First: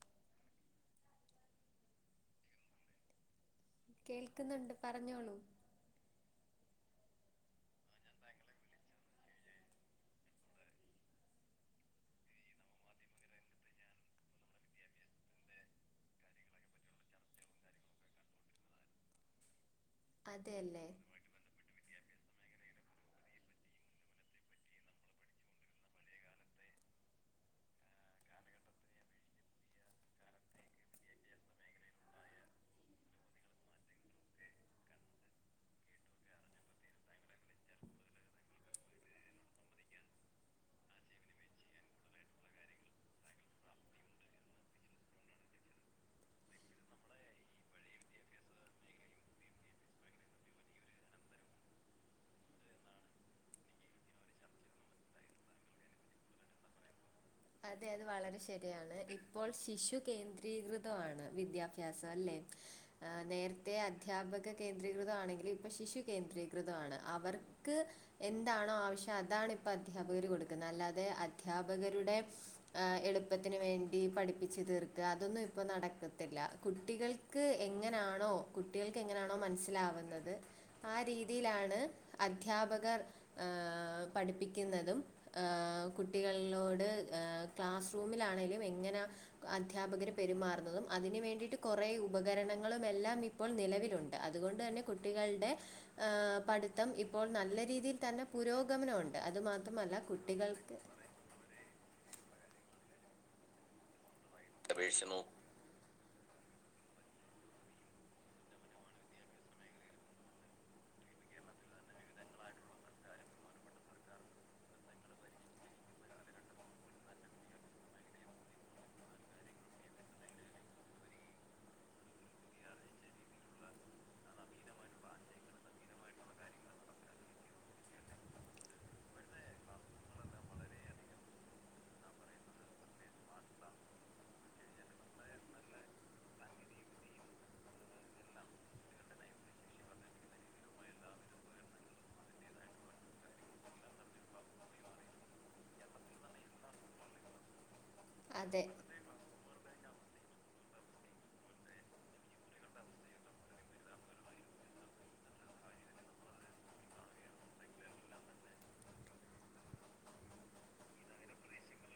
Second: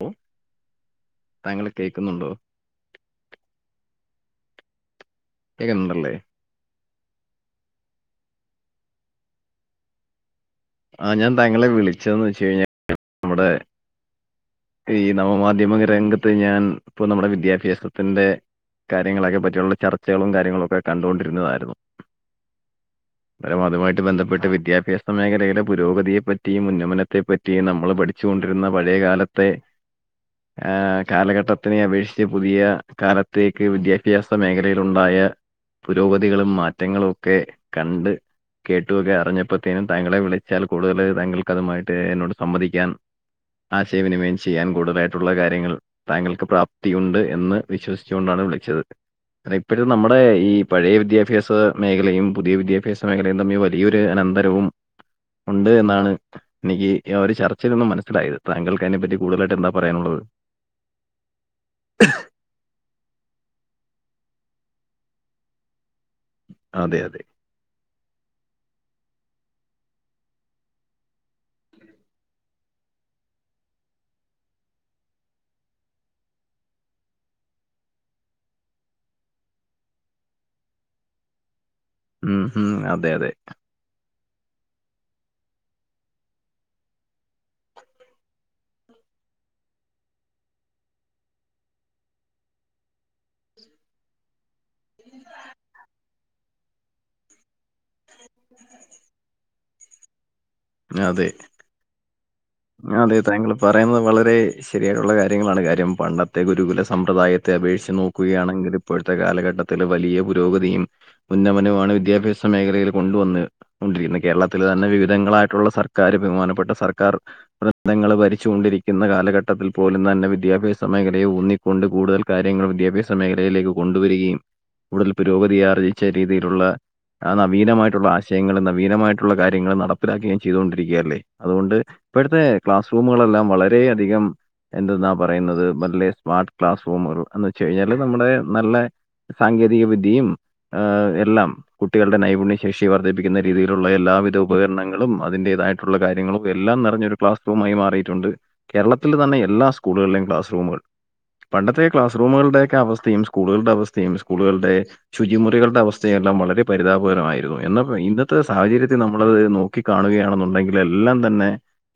പ്പോ താങ്കള് കേക്ക്ന്നുണ്ടോ കേൾക്ക്ന്ന്ണ്ട് പറഞ്ഞോളൂ കേക്ക്ന്ന്ണ്ടല്ലേ ആഹ് ഞാൻ താങ്കെളെ വിളിച്ചെതെന്ന് വെച്ച്കയ്ഞ്ഞാ നമ്മടെ ഈ നവമാധ്യമകരംഗത്ത് ഞാൻ ഇപ്പൊ നമ്മടെ വിദ്യാഭ്യാസത്തിന്റെ കാര്യങ്ങളൊക്കെ പറ്റിയുള്ള ചർച്ചകളും കാര്യങ്ങളൊക്കെ അതെയല്ലേ കണ്ടുകൊണ്ടി ര്ന്നതായ്ര്ന്നു പല മാധ്യമമായിട്ട് ബെന്ധെപ്പെട്ട് വിദ്യാഭ്യാസ മേഖലെയ്ടെ പുരോഗതിയെ പറ്റിയും ഉന്നമനത്തെ പറ്റിയും നമ്മള് പഠിച്ചുകൊണ്ടിരുന്ന പഴയകാലത്തെ ആഹ് കാലഘട്ടത്തിനെ അപേക്ഷിച്ച് പുതിയ കാലത്തേക്ക് വിദ്യാഭ്യാസ മേഖലയിലുണ്ടായ പുരോഗതികളും മാറ്റങ്ങളും ഒക്കെ കണ്ട് കേട്ടു ഒക്കെ അറിഞ്ഞപ്പോത്തേനും താങ്കളെ വിളി- ച്ചാൽ കൂടുതല് താങ്കൾക്ക് അതുമായിട്ട് എന്നോട് സമ്മതിക്കാൻ ആശയവിനിമയം ചെയ്യാൻ കൂടുതലായിട്ടുള്ള കാര്യങ്ങൾ താങ്കൾക്ക് പ്രാപ്തിയുണ്ട് എന്ന് വിശ്വസിച്ചുകൊണ്ടാണ് വിളിച്ചത് അതിപ്പഴും നമ്മടെ ഈ പഴയ വിദ്യാഭ്യാസ മേഖലയും പുതിയ വിദ്യാഭ്യാസ മേഖലയും തമ്മീ വ്യ- വലിയൊരു അനന്തരവും ഉണ്ട് എന്നാണ് എനിക്ക് ആഹ് ഒരു ചർച്ചയിൽ അതെ നിന്നും അത് മനസ്സിലായത് വളരെ താങ്കൾക്ക് അതിനെപ്പറ്റി കൂടുതലായിട്ട് എന്താ പറയാനുള്ളത് തീവൃതവാണ് വിദ്യാഭ്യാസം അല്ലെ ആഹ് നേരത്തെ അധ്യാപക കേന്ദ്രീകൃതവാണെങ്കിലും ഇപ്പൊ ശിശു കേന്ദ്രീകൃതവാണ് അതെ അതെ അവർക്ക് എന്താണോ ആവിശ്യം അതാണ് ഇപ്പോ അദ്ധ്യാപകരു കൊടുക്കുന്നേ അല്ലാതെ അധ്യാപകരുടെ ശ് ആഹ് എളുപ്പത്തിന് വേണ്ടി പഠിപ്പിച്ച് തീർക്കാ അതൊന്നും ഇപ്പൊ നടക്കത്തില്ലാ കുട്ടികൾ ക്ക് എങ്ങനാണോ കുട്ടികൾക്ക് എങ്ങനെയാണോ മനസ്സിലാവുന്നത് ആഹ് രീതിലാണ് ഉം ഉം. അധ്യാപകർ അതെ അതെ ഏഹ് പഠിപ്പിക്കുന്നതും ഏഹ് കുട്ടികള്നോട് ഏഹ് ക്ലാസ്റൂമിലാണേലും എങ്ങനാ അദ്ധ്യാപകര് പെരുമാറുന്നതും അതിന് വേണ്ടീട്ട് കുറെ ഉപകരണങ്ങളുമെല്ലാം ഇപ്പോൾ നിലവിലുണ്ട് അതുകൊണ്ടന്നെ കുട്ടികൾടെ ആഹ് പഠുത്തം ഇപ്പോൾ നല്ല രീതീൽ തന്നെ പുരോഗമനമുണ്ട് അത് മാത്രമല്ല കുട്ടികൾക്ക് അതെ ആഹ് അതെ താങ്കള് പറയുന്നത് വളരെ അപേക്ഷിച്ച് ശരിയായിട്ടുള്ള നോ കാര്യങ്ങളാണ് കാര്യം പണ്ട- ത്തെ ഗുരുകുല സമ്പ്രദായത്തെ അപേക്ഷിച്ച് നോക്കുകയാണെങ്കിൽ ഇപ്പോഴത്തെ കാലഘട്ടത്തില് വലിയ പുരോഗതിയും ഉന്നമനമാണ് വിദ്യാഭ്യാസ മേഖലയില് കൊണ്ടുവന്ന് കൊണ്ടിരിക്കുന്നത് കേരളത്തിലന്നെ വിവിധങ്ങളായി ട്ടുള്ള സർക്കാര് ബഹുമാനപ്പെട്ട സർക്കാർ പ്രത്നങ്ങൾ ഭരിച്ചുകൊണ്ടിരിക്കുന്ന കാലഘട്ടത്തിൽ പോലും തന്നെ വിദ്യാഭ്യാസ മേഖലയെ ഊന്നി- കൊണ്ട് കൂടുതൽ കാര്യങ്ങൾ വിദ്യാഭ്യാസ മേഖലയിലേക്ക് കൊണ്ടുവരികയും കൂടുതൽ പുരോഗതി ആർജിച്ച രീതീലുള്ള ആഹ് നവീനമായിട്ടുള്ള ആശയങ്ങളും നവീനമായിട്ടുള്ള കാര്യങ്ങളും നടപ്പിലാക്കുകയും ചെയ്തൊണ്ടിരിക്കയല്ലേ അതുകൊണ്ട് ഇപ്പഴത്തെ ക്ലാസ് റൂമുകളെല്ലാം വളരെയധികം എന്തെന്നാ പറയുന്നത് നല്ലേ സ്മാർട്ട് ക്ലാസ്റൂമുകൾ എന്ന് വെച്ച്ഴിഞ്ഞാല് നമ്മുടെ നല്ലേ സാങ്കേതിക വിദ്യയും ആഹ് എല്ലാം കുട്ടികളുടെ നൈപുണ്യ ശേഷി വർദ്ധിപ്പിക്കുന്നരീതിയിലുള്ള എല്ലാവിധ ഉപകരണങ്ങളും അതിന്റേതായിട്ടുള്ള കാര്യങ്ങളും എല്ലാം നിറഞ്ഞൊരു ക്ലാസ് റൂമായി മാറിയിട്ടുണ്ട് അതെ കേരള- ത്തിലന്നെ എല്ലാ സ്കൂളുകളിലെയും ക്ലാസ്റൂമുകൾ പണ്ടത്തെ ക്ലാസ്സ്റൂമുകളുടെക്കെ അവസ്ഥയും സ്കൂളുകൾടെ അവസ്ഥം സ്കൂളുകൾടെ ശുചിമുറികളുടെ അവസ്ഥയെല്ലാം വളരെ പരിതാപകരമായിരുന്നു എന്നപ്പ ഇന്നത്തെ സാഹചര്യത്തിൽ നമ്മളത് നോക്കി കാണുകയാണ് എന്നുണ്ടെങ്കില് എല്ലാം തന്നെ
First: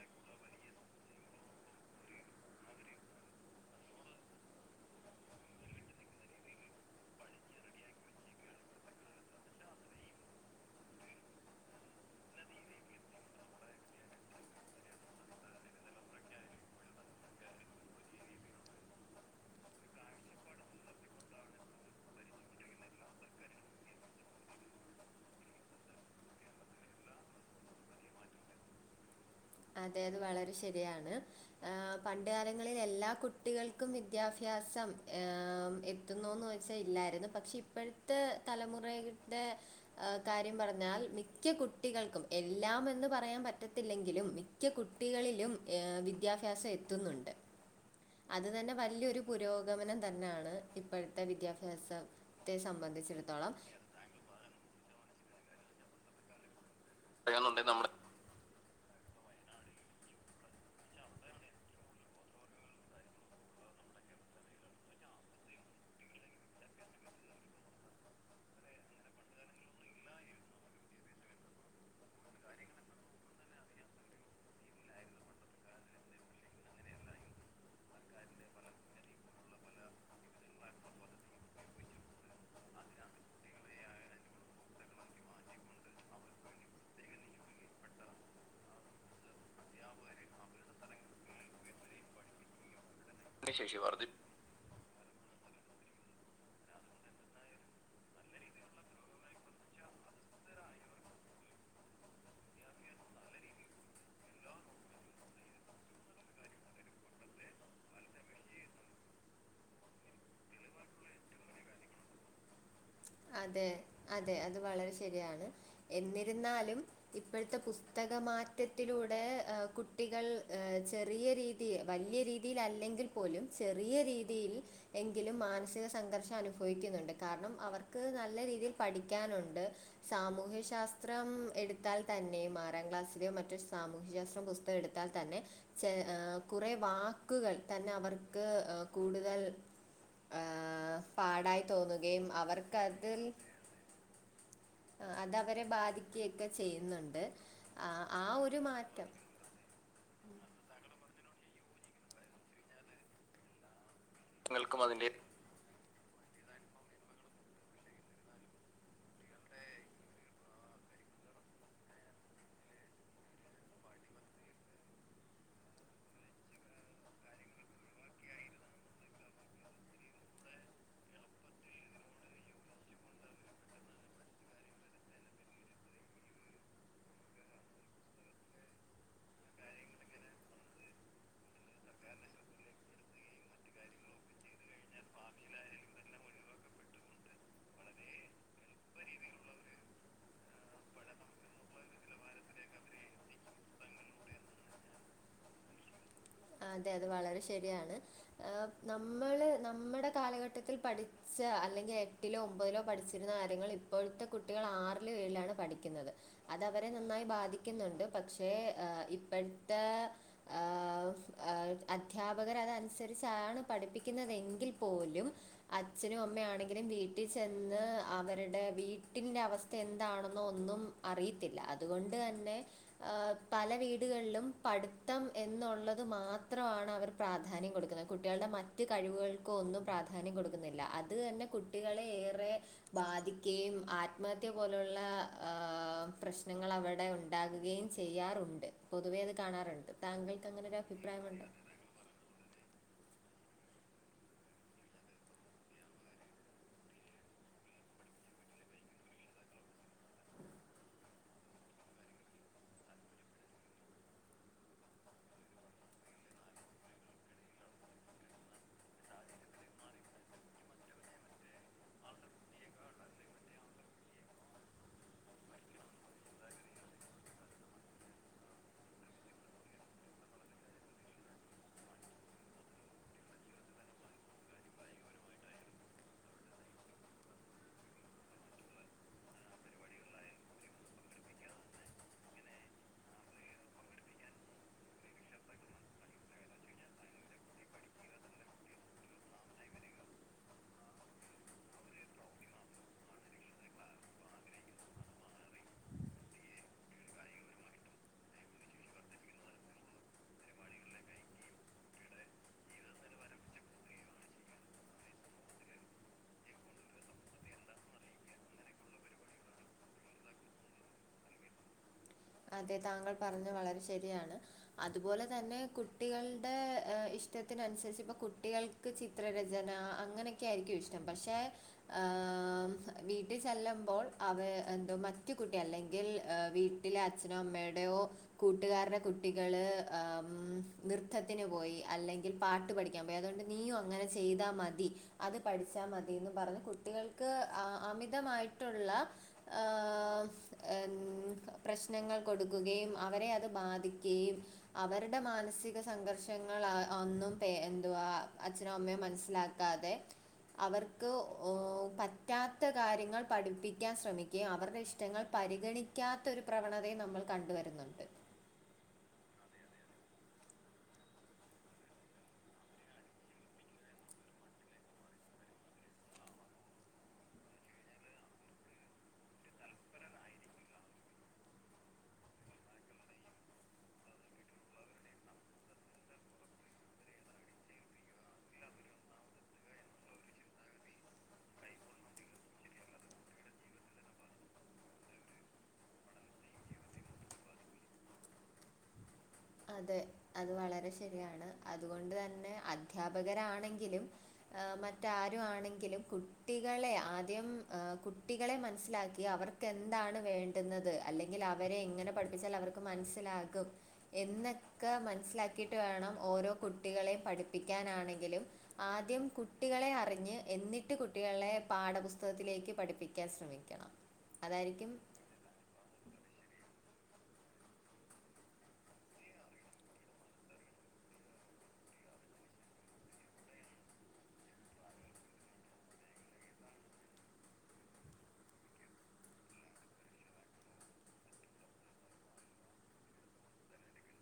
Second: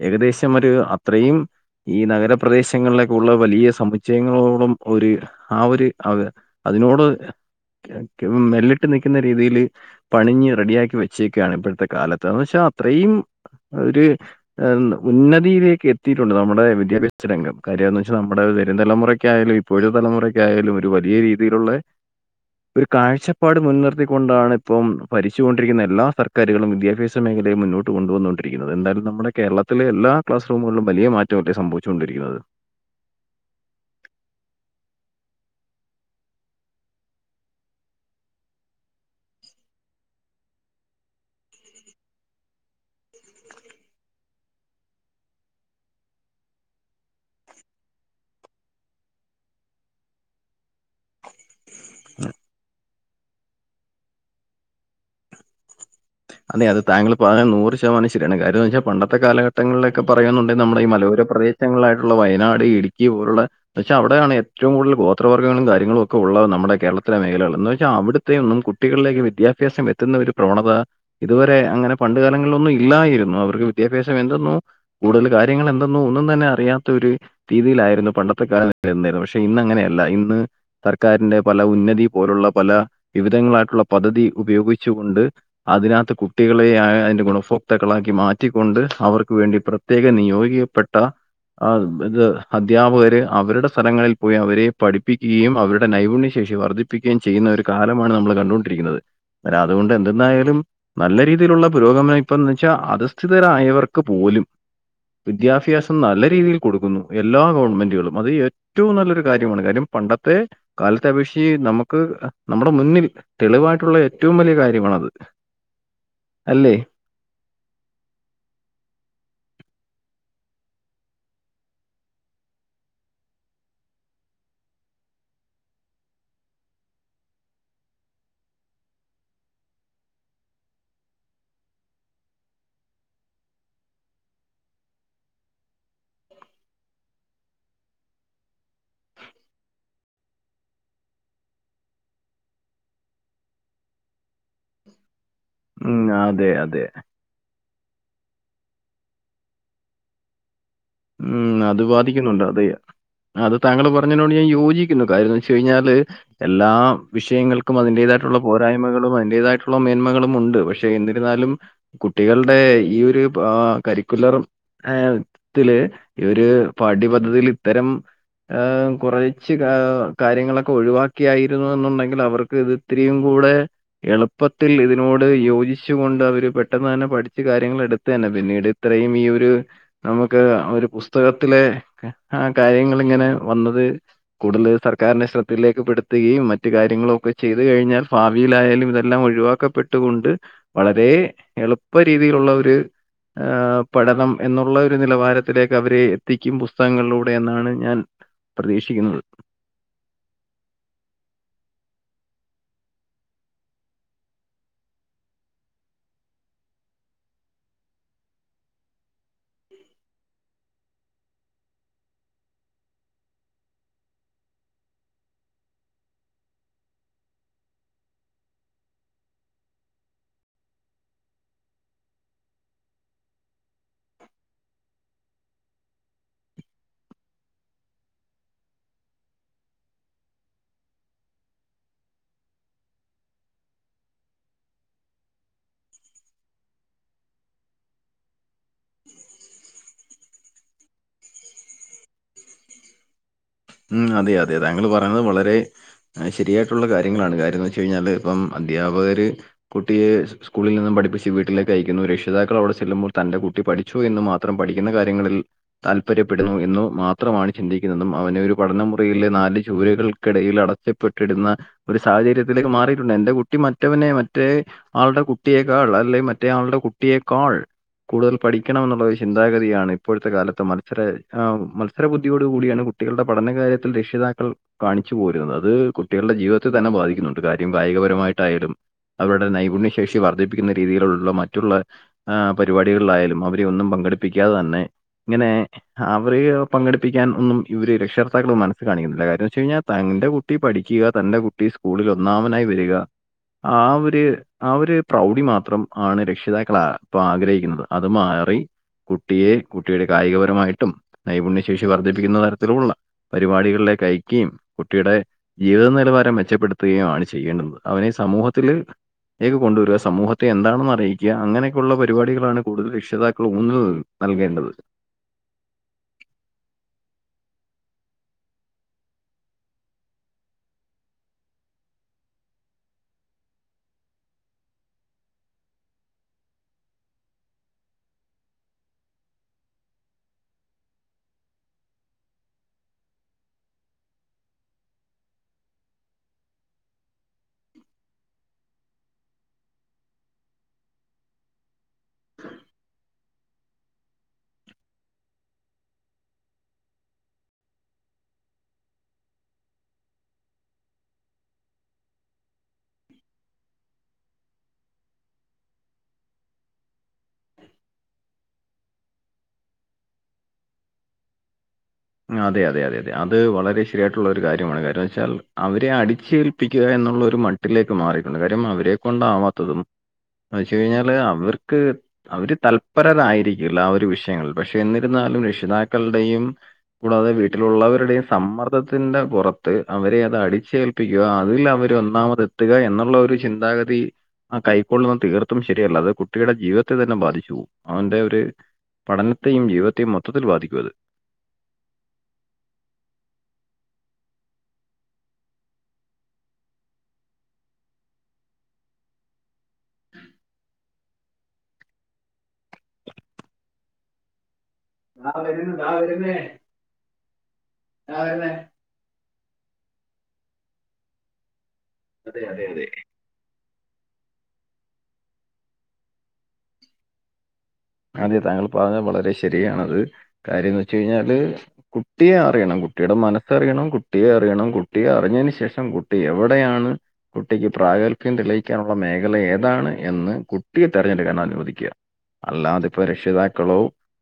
ഏകദേശം ഒരു അത്രയും ഈ നഗരപ്രദേശങ്ങളിലൊക്കെ ഉള്ള വലിയ സമുച്ചയങ്ങളോളം ഒരു ആഹ് ഒരു അതെ അതിനോട് മെല്ലിട്ട് നിക്കുന്ന രീതീല് പണിഞ്ഞ് റെഡിയാക്കി വെച്ചേക്കാണ് ഇപ്പഴത്തെ കാലത്ത് എന്ന് വെച്ചാ അത്രയും ഒരു എന്ന് ഉന്നതിയിലേക്ക് എത്തിയിട്ടുണ്ട് നമ്മുടെ വിദ്യാഭ്യാസ രംഗം കാര്യന്ന് വെച്ചാൽ നമ്മുടെ വരും തലമുറയ്ക്കായാലും പുതു തലമുറക്കായാലും ഒരു വലിയ രീതിയിലുള്ളെ ഒരു കാഴ്ചപ്പാട് മുൻനിർത്തിക്കൊണ്ടാണ് ഇപ്പം ഭരിച്ചുകൊണ്ടിരിക്കുന്ന എല്ലാ സർക്കാരുകളും വിദ്യാഭ്യാസ മേഖല യെ മുന്നോട്ട് കൊണ്ടുവന്നു കൊണ്ടിരിക്കുന്നത് എന്താലും നമ്മുടെ കേരളത്തിലെ അതെ എല്ലാ അത് വളരെ ക്ലാസ്റൂമുകളിലും വലിയ മാറ്റം അല്ലേ സംഭവിച്ചുകൊണ്ടിരിക്കുന്നത് ങ്ങളിൽ എല്ലാ കുട്ടികൾക്കും വിദ്യാഭ്യാസം എത്തുന്നുന്ന് ചോയ്ച്ച ഇല്ലായിരുന്നു പക്ഷെ ഇപ്പഴ് ത് തലമുറെയ്ക്കിട്ടെ ആഹ് കാര്യം പറഞ്ഞാൽ മിക്ക കുട്ടികൾക്കും എല്ലാം എന്ന് പറയാൻ പറ്റത്തില്ലെങ്കിലും മിക്ക കുട്ടികളിലും വിദ്യാഭ്യാസം എത്തുന്നുണ്ട് അത് തന്നെ വലിയൊരു പുരോഗമനം തന്നെയാണ് ഇപ്പഴത്തെ വിദ്യാഭ്യാസതെ സംബന്ധിച്ചിടത്തോളം അതെ അത് താങ്കള് പറ പറയുന്നുണ്ടെങ്കിൽ നൂറ് നമ്മുടെ ശതമാനം ശെ ച്ചിരിയാണ് കാര്യോന്ന് വെച്ചാൽ പണ്ടത്തെ കാലഘട്ടങ്ങളിലൊക്കെ പറയുന്നുണ്ട് നമ്മുടെ ഈ മലയോര പ്രദേശങ്ങളിലായിട്ടുള്ള വയനാട് ഇടുക്കി പോലുള്ള പക്ഷെ അവിടൊണ് ഏറ്റവും കൂടുതൽ ഗോത്രവർഗങ്ങളും കാര്യങ്ങളും ഒക്ക ഉള്ളത് നമ്മടെ കേരളത്തിലെ മേഖലകള്ന്ന് വെച്ചാ അവിടുത്തെ ഒന്നും കുട്ടികളിലേക്കും വിദ്യാഭ്യാസം എത്തുന്ന ഒരു പ്രവണത ഇതുവരെ അങ്ങനെ പണ്ട് കാലങ്ങളിലൊന്നും ഇല്ലായിരുന്നു അവർക്ക് വിദ്യാഭ്യാസം എന്തന്നോ കൂടുതല് കാര്യങ്ങള് എന്തെന്നോ ഒന്നും തന്നെ അറിയാത്ത ഒരു രീതിയിലായിരുന്നു പണ്ടത്തെ കാലം എന്നിര് പക്ഷെ ഇന്നങ്ങനെ അല്ല ഇന്ന് സർക്കാരിന്റെ പല ഉന്നതി പോലുള്ള പല വിവിധങ്ങളായിട്ടുള്ള പദ്ധതി ഉപയോഗിച്ചുകൊണ്ട് അതിനകത്ത് കുട്ടികളെ ആ അയിന്റെ ഗുണഭോക്താക്കളാക്കി മാറ്റിക്കൊണ്ട് അവർക്ക് വേണ്ടി പെറ് പ്രത്യേക നിയോഗിക്കപ്പെട്ട അ ഇത് അദ്ധ്യാപകര് അവരുടെ ശേഷി വർദ്ധിപ്പിക്കും സ്ഥലങ്ങളിൽ പോയി അവരെ പഠിപ്പിക്കേയും അവരുടെ നൈപുണ്യശേഷി വർദ്ധിപ്പിക്കുകയും ചെയ്യുന്ന ഒരു കാലമാണ് നമ്മള് കണ്ടുകൊണ്ടിരിക്കുന്നത് ര അതുകൊണ്ട് എന്ത്ന്നായാലും ലും നല്ല രീതിയിലുള്ള പുരോഗമനം ഇപ്പന്ന് വെച്ചാ അധസ്ഥിര ആയവർക്ക് പോലും വിദ്യാഭ്യാസം നല്ല രീതിയിൽ കൊടുക്കുന്നു എല്ലാ ഗവൺമെന്റുകളും അതേയ് ഏറ്റവും നല്ലൊരു കാര്യമാണ് കാര്യം പണ്ടത്തെ കാലത്തെ അപേക്ഷിച്ച് നമുക്ക് നമ്മുടെ മുന്നിൽ അതെ തെളിവായിട്ടുള്ള ഏറ്റവും അതെ വലിയ അത് വളരെ കാര്യമാണത്. ശരിയാണ് അല്ലേ? എന്നിരുന്നാലും ഇപ്പഴത്തെ പുസ്തകമാറ്റത്തിലൂടെ കുട്ടികൾ ചെറിയ രീതി തി വലിയ രീതിൽ അല്ലെങ്കിൽ പോലും ചെറിയ രീതിയിൽ എങ്കിലും മാനസിക സംഘർഷം അനുഭവിക്കുന്നുണ്ട് കാരണം അവർ ക്ക് നല്ല രീതിയിൽ പഠിക്കാനുണ്ട് സാമൂഹ്യ ശാസ്ത്രം എടുത്താൽ തന്നെയും ആറാം ക്ലാസ്സിലെയോ മറ്റു സാമൂഹ്യസ്ത്രം പുസ് ത് എടുത്താൽ തന്നെ ചെ ആ കുറേ വാക്കുകൾ തന്നെ അവർക്ക് കൂടുതൽ പാടായി തോന്നുകയും അവർ കതിൽ അതവരെ ഉം. ബാധിക്കേക്ക അതെ, അതെ. ചെയ്യുന്നുണ്ട് ആ ആ ഒരു മാറ്റം ഉം അത് ബാധിക്കുന്നുണ്ട് അതെയ് അത് താങ്കൾ പറഞ്ഞേനോട് ഞാൻ നിങ്ങൾക്കും യോജിക്കുന്നു അതിന്റെ കാര്യന്താന്ന് വെച്ചാ ച്ചു കഴിഞ്ഞാല് എല്ലാ വിഷയങ്ങൾക്കും അതിന്റേതായിട്ട് റ്റുള്ള പോരായ്മകളും അതിൻ്റെതായിട്ടുള്ള മേന്മകളും ഉണ്ട് പക്ഷേ റ്റെ എന്നിരുന്നാലും കുട്ടികളുടെ ഈ ഒരു പാ കരിക്കുലറും ആ ത്തില് ഈ ഒരു പഠിപദ്ധതില് ഇത്തരം കുറച്ച് കാര്യങ്ങളൊക്കെ ഒഴിവാക്കിയായിരുന്നു എന്നുണ്ടെങ്കില് അവർക്ക് ഇത് ഇത്തിരീം കൂടെ എളുപ്പത്തിൽ ഇതിനോട് യോജിച്ചു കൊണ്ട് അവര് പെട്ടെന്ന് തന്നെ പഠിച്ചു കാര്യങ്ങൾ എടുത്തു തന്നെ പിന്നീട് ഇത്രയും ഈ ഒരു നമുക്ക് ഒരു പുസ്ത പുസ്തകത്തിലെ ആ കാര്യങ്ങൾിങ്ങനെ വന്നത് കൂടുതൽ സർക്കാരിന്റെ ശ്രദ്ധയിലേക്ക്പ്പെടുത്തുകയും മറ്റ് കാര്യങ്ങളൊക്കെ ചെയ്ത് കഴിഞ്ഞാൽ ഭാവിയിലായാലും ഇതെല്ലാം ഒഴിവാക്കപ്പെട്ടുകൊണ്ട് വളരെ എളുപ്പ രീതിയിലുള്ള ഒരു പഠനം എന്നുള്ള നിലവാരത്തിലേക്ക് അവരെ എത്തിക്കും അതെ അതെ പുസ്തകങ്ങളിലൂടെ വളരെ എന്നാണ് ശരിയാണ് ഞാൻ പ്രതീക്ഷിക്കുന്നത്. നമ്മള് നമ്മടെ കാലഘട്ട ട്ടത്തിൽ പഠിച്ച അല്ലെങ്കിൽ എട്ടിലോ ഒമ്പതിലോ പഠിച്ചിരുന്ന കാര്യങ്ങൾ ഇപ്പോഴത്തെ കുട്ടികൾ ആറില് ഏഴിലാണ് പഠിക്കുന്നത് അതവരെ നന്നായി ബാധിക്കുന്നുണ്ട് പക്ഷേ ഇപ്പഴ്ത്തെ ഹേ അദ്ധ്യാപകരതനുസരിച്ചാണ് പഠിപ്പിക്കുന്നതെങ്കിൽ പോലും അച്ഛനും അമ്മയാണെങ്കിലും വീട്ടിൽ ചെന്ന് അവരുടെ വീട്ടിന്റെ അവസ്ഥ എന്താണെന്നൊന്നും അറിയത്തില്ല അതുകൊണ്ട് തന്നെ ആ പല വീടുകളിലും പഠ്ത്തം എന്നുള്ളത് ത് മാത്രമാണ് അവർ പ്രാധാന്യം കൊടുക്കുന്നത് കുട്ടികളുടെ മറ്റ് കഴിവുകൾക്ക ഒന്നും പ്രാധാന് ധാന്യം കൊടുക്കുന്നില്ല അതു തന്നെ കുട്ടികളെ ഏറെ ബാധിക്കുകയും ആത്മഹത്യ പോലെയുള്ള ആഹ് പ്രശ്നങ്ങൾ അവിടെ ഉണ്ടാകുകയും ചെയ്യാറുണ്ട് പൊതുവേത് കാണാറുണ്ട് താങ്കൾക്ക് അങ്ങനെ ഒരു അഭിപ്രായമുണ്ടോ ഉം അതെ അതെ താങ്കൾ പറയുന്നത് വളരെ ശരിയായിട്ടുള്ള കാര്യങ്ങളാണ് കാര്യംന്ന് വെച്ച് കഴിഞ്ഞാല് ഇപ്പം അധ്യാപകര് കുട്ടിയെ സ്കൂളിൽ നിന്നും പഠിപ്പിച്ച് വീട്ടിലേക്ക് അയക്കുന്നു രക്ഷിതാക്കൾ അവിടെ ചെല്ലുമ്പോൾ തന്റെ കുട്ടി പഠിച്ചു എന്ന് മാത്രം പഠിക്കുന്ന കാര്യങ്ങളിൽ താല്പര്യപ്പെടുന്നു എന്നു മാത്രമാണ് ചിന്തിക്കുന്നതും അവനെ ഒരു പഠനമുറിയിലെ നാല് ചുവരുകൾക്കിടയിൽ അടച്ചപ്പെട്ടിടുന്ന ഒരു സാഹചര്യത്തിലേക്ക് മാറിയിട്ടുണ്ട് എന്റെ കുട്ടി മറ്റവനെ മറ്റേ ആളുടെ കുട്ടിയേക്കാൾ അല്ലെ മറ്റേ ആൾടെ കുട്ടിയേക്കാൾ കൂടുതൽ പഠിക്കണംെന്നുള്ള ഒരു ചിന്താഗതിയാണ് ഇപ്പോഴത്തെ കാലത്ത് മത്സര മത്സര ബുദ്ധിയോടു കൂടിയാണ് കുട്ടികളുടെ പഠന കാര്യത്തിൽ രക്ഷിതാക്കൾ കാണിച്ചു പോരുന്നത് അത് കുട്ടികളുടെ ജീവിതത്തെ തന്നെ ബാധിക്കുന്നുണ്ട് കാര്യം കായികപരമായിട്ടായാലും അവരുടെ നൈപുണ്യ ശേഷി വർദ്ധിപ്പിക്കുന്ന രീതിയിലുള്ള മറ്റുള്ള ആഹ് പരിപാടികളിലായാലും അവരെ ഒന്നും പങ്കെടുപ്പിക്കാതെ തന്നെ ഇങ്ങനെ അവരെ പങ്കെടുപ്പിക്കാൻ ഒന്നും ഇവരെ രക്ഷ ശക്ഷർത്താക്കൾ മനസ്ൽ കാണിക്കുന്നില്ല കാര്യം വെച്ച് കഴിഞ്ഞാൽ തന്റെ കുട്ടി പഠിക്കുക തന്റെ കുട്ടി സ്കൂളിൽ ഒന്നാമനായി വരിക ആഹ് ഒരു ആ ഒരു പ്രൗഢി മാത്രംമാണ് രക്ഷിതാക്കളാ ആഗ്രഹിക്കുന്നത് അത് മാറി കുട്ടിയെ കുട്ടിയുടെ കായിക പരമായിട്ടും നൈപുണ്യ ശേഷി വർദ്ധിപ്പിക്കുന്ന തരത്തിലുള്ള പരിപാടികളിലേക്ക് അയക്കിം കുട്ടിയുടെ ജീവിത നിലവാരം മെച്ചപ്പെടുത്തുകയും ആണ് ചെയ്യേണ്ടത് അവനെ സമൂഹത്തില് ലേക്ക് കൊണ്ടുവരുക സമൂഹത്തെ എന്താണെന്ന് അറിയി ക്യാ അങ്ങനെയൊക്കെയുള്ള പരിപാടികളാണ് അതെ കൂടുതൽ താങ്കൾ രക്ഷിതാക്കൾ പറഞ്ഞത് വളരെ ഊനനൽ ശരിയാണ്. നൽകേണ്ടത് അതുപോലെ തന്നെ കുട്ടികളുടെ ഇഷ്ടത്തിന അനുസരിച്ച് ഇപ്പ കുട്ടികൾക്ക് ച്ചി ചിത്ര രചന അങ്ങനെയൊക്കൊയിരിക്കും ഇഷ്ടം പക്ഷേ ആഹ് വീട്ടിൽ ചെല്ലുമ്പോൾ അവ എന്തോ മറ്റു കുട്ടി അല്ലെങ്കിൽ ഏഹ് വി വീട്ടിലെ അച്ഛനോ അമ്മയുടെയോ കൂട്ടുകാരുടെ കുട്ടികള് നൃത്തത്തിന് പോയി അല്ലെങ്കിൽ പാട്ട് പഠിക്കാൻ പോയി അതു കൊണ്ട് നീയും അങ്ങനെ ചെയ്താ മതി അത് പഠിച്ചാ മതീന്ന് പറഞ്ഞു കുട്ടികൾക്ക് ആഹ് അമിതമായിട്ടുള്ള ആഹ് ഏഹ് ന്താ പ്രശ്നങ്ങൾ കൊടുക്കുകയും അവരെ അത് ബാധിക്കുകയും അവരുടെ മാനസിക സംഘർഷങ്ങൾ ഒന്നും എന്തുവാ അച്ഛനും അമ്മയും മനസ്സിലാക്കി ക്കാതെ അവർക്ക് ഓഹ് പറ്റാത്ത കാര്യങ്ങൾ പഠിപ്പിക്കാൻ ശ്രമി ക്ക് അവരുടെ ഇഷ്ടങ്ങൾ പരിഗണിക്കാത്ത ഒരു പ്രവണതയും നമ്മൾ കണ്ട് വരുന്നുണ്ട് അതെ അതെ അതെ അതെ അത് വളരെ ശരിയായിട്ടുള്ള ഒരു കാര്യമാണ് കാരണംന്ന്വെച്ചാൽ അവരെ അടിച്ചേൽപ്പിക്കുക എന്നുള്ളൊരു മട് ട്ടിലേക്ക് മാറിയിട്ടുണ്ട് കാര്യം അവരെ കൊണ്ടാവാത്തതും ന്ന് വെച്ച് കഴിഞ്ഞാല് അവർക്ക് അവര് തല്പരരായിരിക്കില്ല ആ ഒരു വിഷയങ്ങളിൽ പക്ഷെ എന്നിരുന്നാലും രക്ഷിതാക്കളുടെയും കൂടാതെ വീട്ടിലുള്ളവരുടെയും സമ്മർദ്ദത്തിന്റെ പുറത്ത് അവരെ അത് അടിച്ചേൽ പ്പിക്കുക അതിൽ അവര് ഒന്നാമത് എത്തുക എന്നുള്ള ഒരു ചിന്താഗതി ആഹ് കൈക്കൊള്ളുന്ന തീർത്തും ശരിയല്ല അത് കുട്ടിയുടെ ജീവിതത്തെ തന്നെ ബാധിച്ചു പോകും അവന്റെ ഒരു പഠനത്തെയും ജീവിതത്തെയും മൊത്തത്തിൽ ബാധിക്കുവത് നെയാണ് അതുകൊണ്ട് തന്നെ അധ്യാപകരാണെങ്കിലും ആഹ് മറ്റാരു ആണെങ്കിലും കുട്ടികളെ ആദ്യം ആഹ് കുട്ടികളെ മനസ്സിലാക്കി അവർ ക്കെന്താണ് വേണ്ടുന്നത് അല്ലെങ്കിൽ അവരെ എങ്ങനെ പഠിപ്പിച്ചാൽ അവർക്ക് മനസ്സിലാകും എന്നെക്കെ ദാ വരുന്നു, മനസ്സിലാക്കിട്ട് ദാ വേണം വരുന്നേ, ഓരോ കുട്ടികളേം ദാ പഠിപ്പിക്കാനാണെങ്കിലും വരുന്നേ. ആദ്യം കുട്ടികളെ അറിഞ്ഞ് എന്നിട്ട് കുട്ടികളെ അതെ അതെ പാഠപുസ്തകത്തിലേക്ക് അതെ പഠിപ്പിക് ക്കാൻ ശ്രമിക്കണം അതാരിക്കും അതെ താങ്കൾ പറഞ്ഞത് വളരെ ശരിയാണത് കാര്യംന്ന് വെച്ച് കഴിഞ്ഞാല് കുട്ടിയെ അറിയണം കുട്ടിയുടെ മനസ്സ് അറിയണം കുട്ടിയെ അറിയണം കുട്ടിയെ അറിഞ്ഞതിന് ശേഷം കുട്ടി എവിടെയാണ് കുട്ടിക്ക് പ്രാഗത്ഭ്യം തെളിയിക്കാനുള്ള മേഖല ഏതാണ് എന്ന് കുട്ടിയെ തെരഞ്ഞെടുക്കാൻ അനുവദിക്ക്യ. അല്ലാതെ ഇപ്പ രക്ഷിതാക്കളോ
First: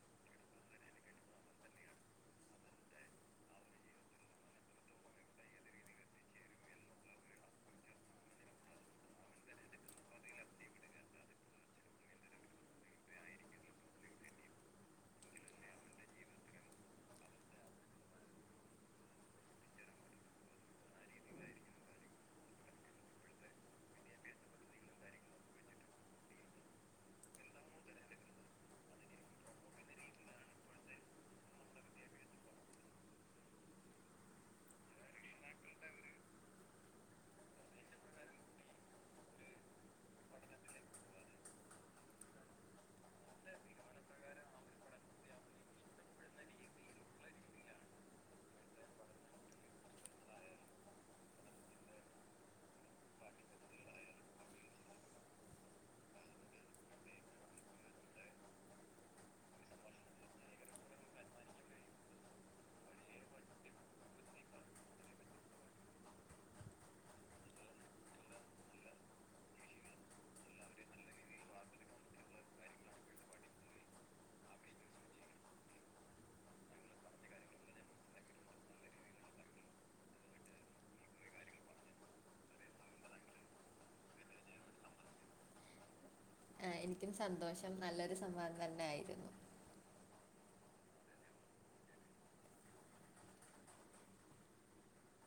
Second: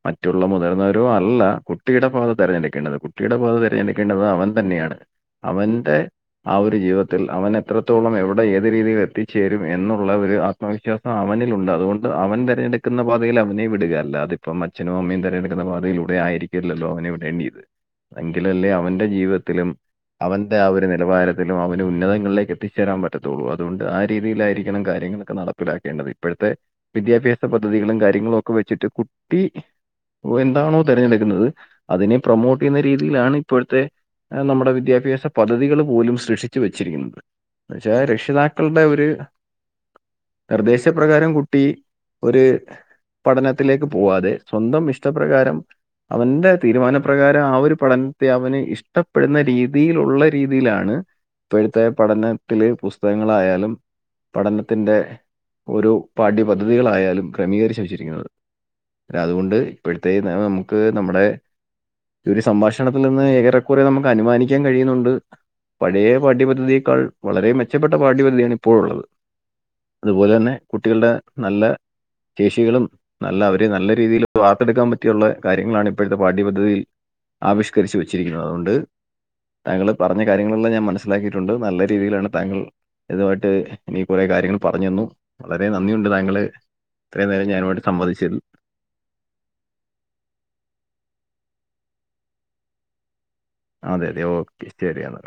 മറ്റുള്ള മുതിർന്നവരോ അല്ല കുട്ടിയുടെ പാത തെരഞ്ഞെടുക്കേണ്ടത് കുട്ടിയുടെ പാത തെരഞ്ഞെടുക്കേണ്ടത് അവൻ തന്നെയാണ് അവന്റെ ആ ഒരു ജീവിതത്തിൽ അവൻ എത്രത്തോളം എവിടെ ഏത് രീതിയിൽ എത്തിച്ചേരും എന്നുള്ള ഒരു ആ ത്മവിശ്വാസം അവനിലുണ്ട് അതുകൊണ്ട് അവൻ തെരഞ്ഞെടുക് ക്കുന്ന പാതയിൽ അവനെ വിടുക അല്ലാതെ ഇപ്പം അച്ഛനും അമ്മയും തെരഞ്ഞെടുക്കുന്ന പാതയിലൂടെ ആയിരിക്കില്ലല്ലോ അവനെ വിടേണ്ടിയത് എങ്കിലല്ലേ അവന്റെ ജീവിതത്തിലും അവന്റെ ആ ഒരു നിലവാരത്തിലും അവന് ഉന്നതങ്ങളിലേക്ക് എത്തിച്ചേരാൻ പറ്റത്തൊള്ളൂ അതുകൊണ്ട് ആ രീതിയിലായിരിക്കണം കാര്യങ്ങള് ക്കെ നടപ്പിലാക്കേണ്ടത് ഇപ്പഴത്തെ വിദ്യാഭ്യാസ പദ്ധതികളും കാര്യങ്ങളും ഒക്കെ വെച്ചിട്ട് കുട്ടി ഓഹ് എന്താണോ തെരഞ്ഞെടുക്കുന്നത് അതിനെ പ്രൊമോട്ട് ചെയ്യുന്ന രീതിയിലാണ് ഇപ്പോഴത്തെ ഏഹ് നമ്മുടെ വിദ്യാഭ്യാസ പദ്ധതികള് പോലും സൃഷിച്ചു വെച്ചിരിക്കുന്നത് പക്ഷേ രക്ഷിതാക്കളുടെ ഒര് നിർദ്ദേശപ്രകാരം കുട്ടി ഒര് പഠനത്തിലേക്ക് പോവാതെ സ്വന്തം ഇഷ്ടപ്രകാരം അവന്റെ തീരുമാനപ്രകാരം ആ ഒരു പഠനത്തെ അവന് ഇഷ്ടപ്പെടുന്ന രീതിയിലുള്ള രീതിയിലാണ് ഇപ്പോഴത്തെ പഠനത്തില് പുസ്തകങ്ങളായാലും പഠനത്തിന്റ ഓരോ പാഠ്യപദ്ധതികളായാലും ക്രമീകരിച്ച് വച്ചിരിക്കുന്നത് രതുകൊണ്ട് ഇപ്പഴ്ത്തെ ന നമുക്ക് നമ്മുടെ ഈ ഒരു സംഭാഷണത്തിൽ നിന്ന് ഏറെക്കുറെ നമുക്ക് അനുമാനിക്കാൻ കഴിയുന്നുണ്ട് പഴേ പാഠ്യപദ്ധതിയേക്കാൾ വളരെ മെച്ചപ്പെട്ട പാഠ്യപദ്ധതിയാണ് ഇപ്പോഴുള്ളത് അതുപോലെ തന്നെ കുട്ടികളുടെ നല്ല ശേഷികളും നല്ല അവരെ നല്ല രീതിയില് വാർത്തെടുക്കാൻ പറ്റിയുള്ള കാര്യങ്ങളാണ് ഇപ്പോഴത്തെ പാഠ്യപദ്ധതിയിൽ ആവിഷ്കരിച്ചു വെച്ചിരിക്കുന്നത് അതുകൊണ്ട് താങ്കള് പറഞ്ഞ കാര്യങ്ങളെല്ലാം ഞാൻ മനസ്സിലാക്കിയിട്ടുണ്ട് നല്ല രീതിയിലാണ് താങ്കൾ ഇതുമായിട്ട് എനിക്ക് കുറെ കാര്യങ്ങള് പറഞ്ഞു തന്നു വളരെ നന്ദിയുണ്ട് താങ്കള് ആഹ് എനിക്കും സന്തോഷം നല്ലൊരു സംവാദം തന്നെ ആയിരുന്നു അതെ അതെ ഓക്കെ ശരി എന്നാ